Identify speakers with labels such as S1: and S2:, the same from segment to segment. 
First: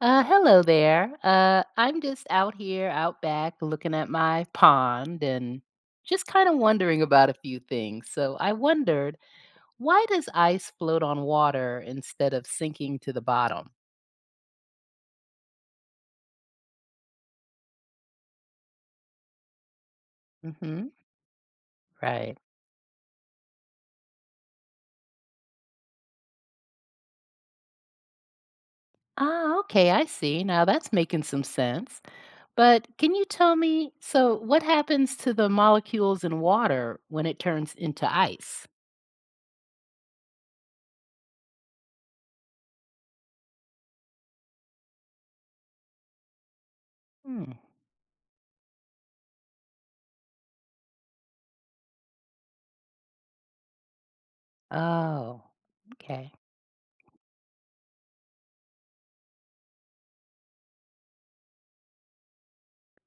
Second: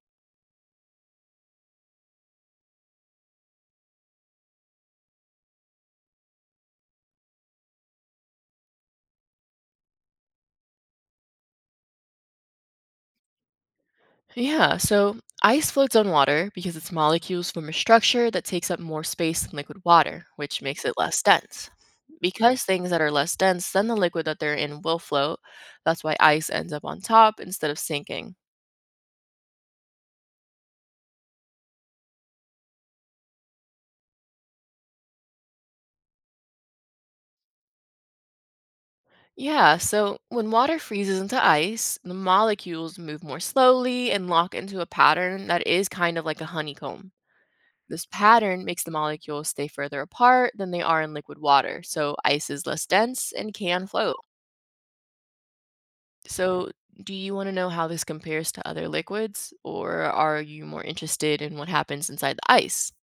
S1: Hello there. I'm just out here, out back, looking at my pond and just kind of wondering about a few things. So I wondered, why does ice float on water instead of sinking to the bottom?
S2: Yeah, so ice floats on water because its molecules form a structure that takes up more space than liquid water, which makes
S1: Hmm.
S2: it less dense.
S1: Right.
S2: Because things that are less dense than the liquid that they're in will float, that's why ice ends up on top instead of sinking.
S1: Ah, okay, I see. Now that's making some sense. But can you tell me, so what happens to the molecules in water when it turns into ice?
S2: Yeah, so when water freezes into ice, the molecules move more slowly and lock into a pattern that is kind of like a honeycomb.
S1: Hmm.
S2: This pattern makes the molecules stay further apart than they are in liquid water, so ice is less dense and can float.
S1: Oh, okay.
S2: So, do you want to know how this compares to other liquids, or are you more interested in what happens inside the ice?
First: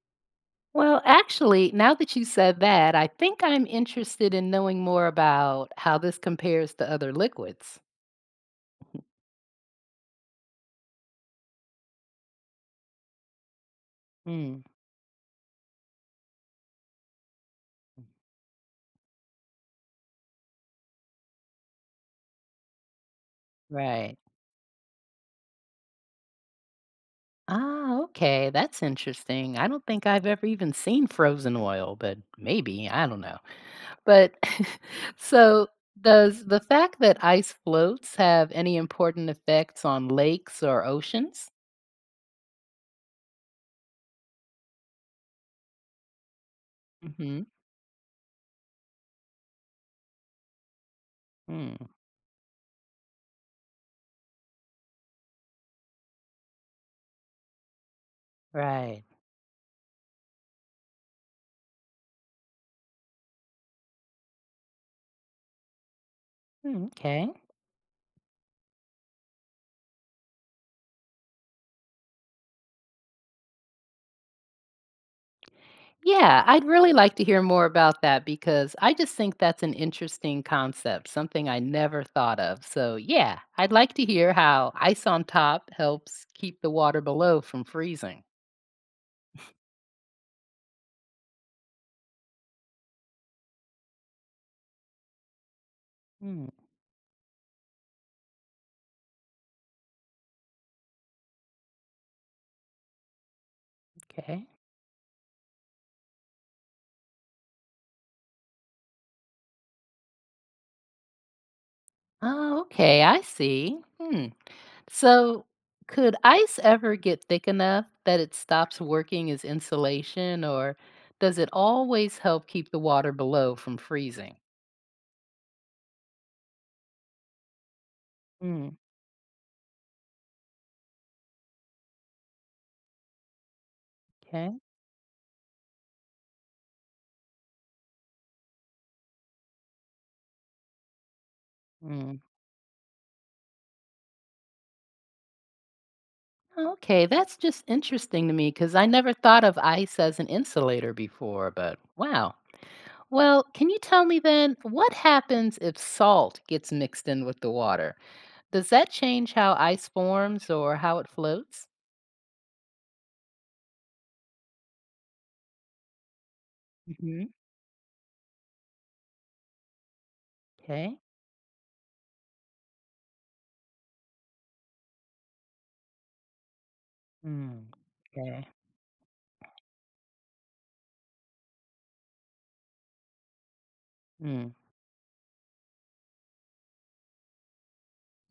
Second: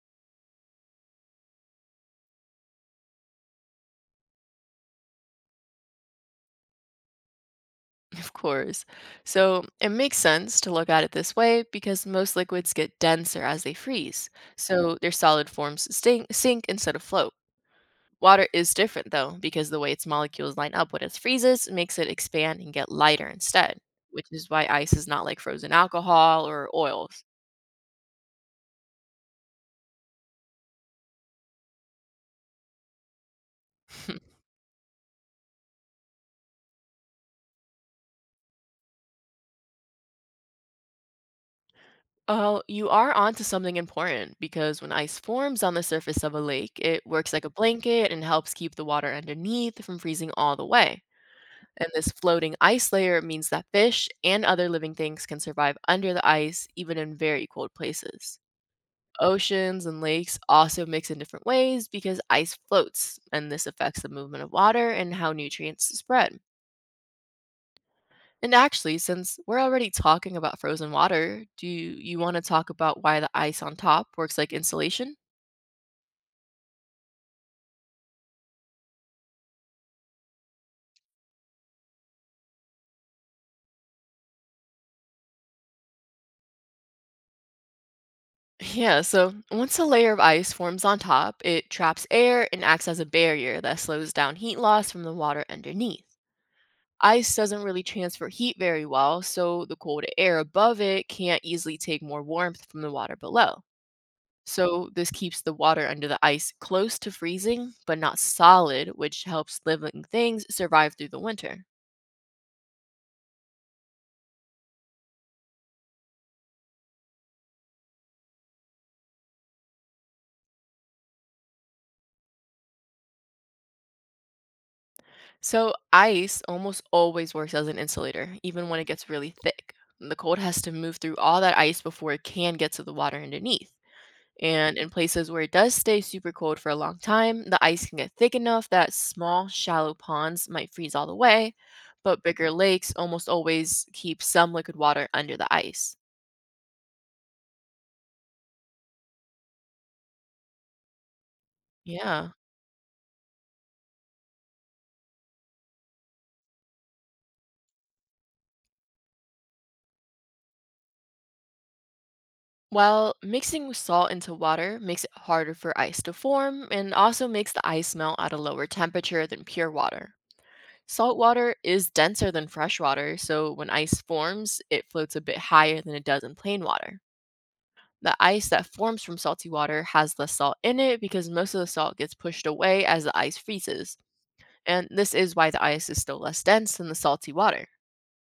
S1: Well, actually, now that you said that, I think I'm interested in knowing more about how this compares to other liquids.
S2: Of course. So, it makes sense to look at it this way because most liquids get denser as they freeze,
S1: Mm,
S2: so their solid forms sink instead of float. Water is different though, because the way its molecules line up when it freezes makes it expand and get lighter instead,
S1: right.
S2: which is why ice is not like frozen alcohol or oils.
S1: Ah, okay. That's interesting. I don't think I've ever even seen frozen oil, but maybe, I don't know. But so does the fact that ice floats have any important effects on lakes or oceans?
S2: Oh, you are onto something important because when ice forms on the surface of a lake, it works
S1: Mm-hmm.
S2: like a blanket and helps keep the water underneath from freezing all the way.
S1: Mm.
S2: And this floating ice layer means that fish and other living things can survive under the ice, even in very cold places.
S1: Right.
S2: Oceans and lakes also mix in different ways because ice floats, and this affects the movement of water and how nutrients spread.
S1: Hmm, okay.
S2: And actually, since we're already talking about frozen water, do you want to talk about why the ice on top works like insulation?
S1: Yeah, I'd really like to hear more about that because I just think that's an interesting concept, something I never thought of. So, yeah, I'd like to hear how ice on top helps keep the water below from freezing.
S2: Yeah, so once a layer of ice forms on top, it traps air and acts as a barrier that slows down heat loss from the water underneath.
S1: Hmm,
S2: Ice doesn't really transfer heat very well, so the cold air above it can't easily take more warmth from the water below.
S1: okay.
S2: So this keeps the water under the ice close to freezing, but not solid, which helps living things survive through the winter.
S1: Oh, okay, I see. Hmm. So, could ice ever get thick enough that it stops working as insulation, or does it always help keep the water below from freezing?
S2: So ice almost always works as an insulator,
S1: Hmm,
S2: even when it gets really thick. The cold has to move through all that ice before it can get to the water underneath.
S1: okay.
S2: And in places where it does stay super cold for a long time, the ice can get thick enough that small, shallow ponds might freeze all the way, but bigger lakes almost always keep some liquid water under the ice.
S1: Okay, that's just interesting to me because I never thought of ice as an insulator before, but
S2: Yeah.
S1: wow. Well, can you tell me then what happens if salt gets mixed in with the water? Does that change how ice forms or how it floats?
S2: Well, mixing salt into water makes it harder for ice to form and also
S1: Hmm.
S2: makes the ice melt at a lower temperature than pure water.
S1: Okay.
S2: Salt water is denser than fresh water, so when ice forms, it floats a bit higher than it does in plain water.
S1: Mm.
S2: The
S1: Okay.
S2: ice that forms from salty water has less salt in it because most of the salt gets pushed away as the ice freezes.
S1: Mm.
S2: And this is why the ice is still less dense than the salty water.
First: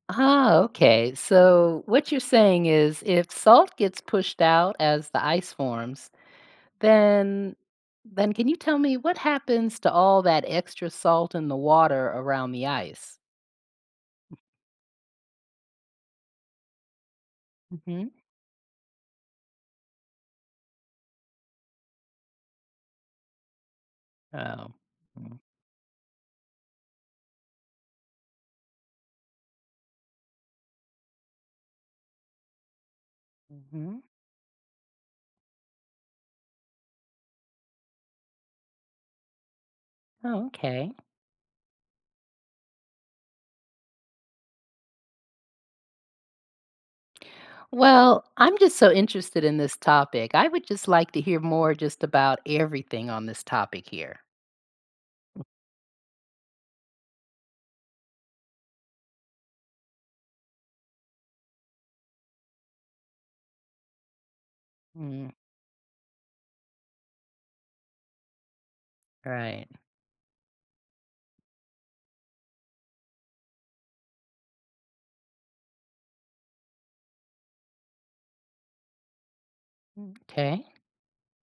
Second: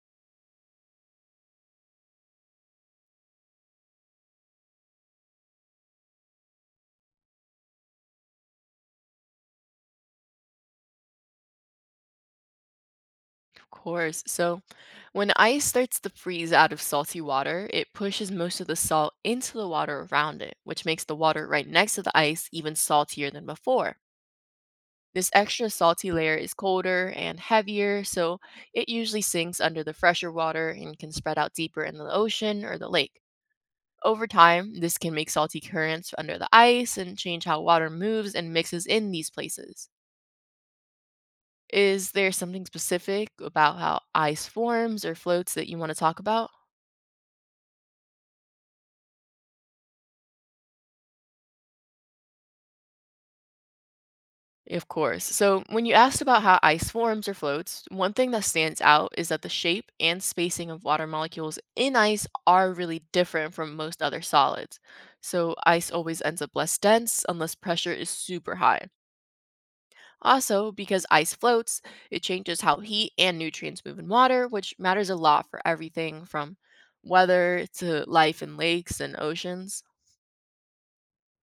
S1: Ah, okay. So what you're saying is if salt gets pushed out as the ice forms, Then then can you tell me what happens to all that extra salt in the water around the ice?
S2: Of course. So, when ice starts to freeze out of salty water, it
S1: Hmm.
S2: pushes most of the salt into the water around it, which makes the water right next to the ice even saltier than before.
S1: Oh.
S2: This
S1: Mm.
S2: extra salty layer is colder and heavier, so it usually sinks under the fresher water and can spread out deeper in the ocean or the lake.
S1: Hmm.
S2: Over time, this can make salty currents under the ice and change how water moves and mixes in these places.
S1: Oh, okay.
S2: Is there something specific about how ice forms or floats that you want to talk about?
S1: Well, I'm just so interested in this topic. I would just like to hear more just about everything on this topic here.
S2: Of course. So, when you asked about how ice forms or floats, one thing that stands out is that the shape and spacing of water molecules in ice are really different from most other solids.
S1: Mm.
S2: So, ice always ends up less dense unless pressure is super high.
S1: Right.
S2: Also, because ice floats, it changes how heat and nutrients move in water, which matters a lot for everything from weather to life in lakes and oceans.
S1: Mm. Okay.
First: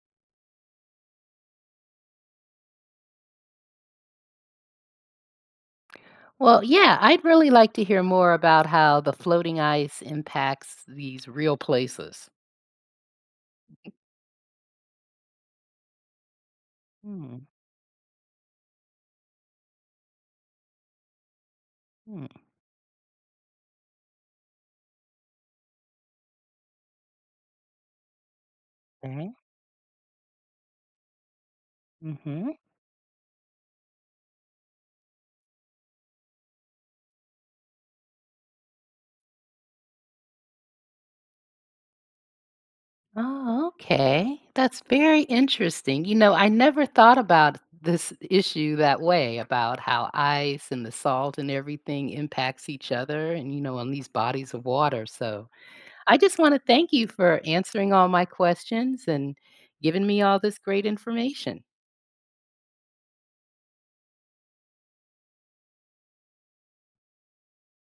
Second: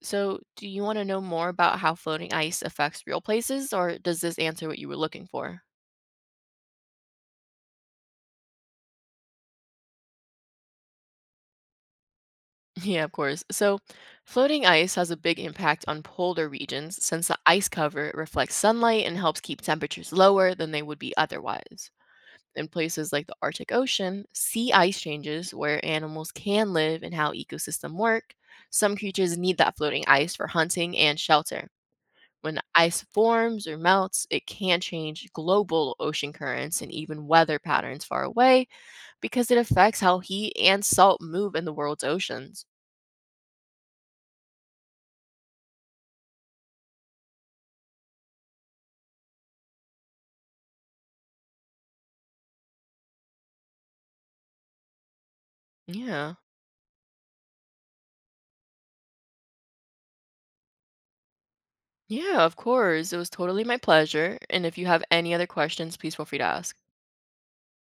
S2: So, do you want to know more about how floating ice affects real places, or does this answer what you were looking for?
S1: Well, yeah, I'd really like to hear more about how the floating ice impacts these real places.
S2: Yeah, of course. So, floating ice has a big impact on polar regions since the
S1: Mm,
S2: ice cover reflects sunlight and helps keep temperatures lower than they would be otherwise.
S1: mm,
S2: In places like the Arctic Ocean, sea ice changes where animals can live and how ecosystems work. Some
S1: okay.
S2: creatures need that floating ice for hunting and shelter.
S1: Mhm.
S2: When ice forms or melts, it can change global ocean currents and even weather patterns far away because it affects how heat and salt move in the world's oceans.
S1: Oh, okay. That's very interesting. You know, I never thought about this issue that way about how ice and the salt and everything impacts each other and, you know, on these bodies of water. So I
S2: Yeah.
S1: just want to thank you for answering all my questions and giving me all this great information.
S2: Yeah, of course. It was totally my pleasure. And if you have any other questions, please feel free to ask.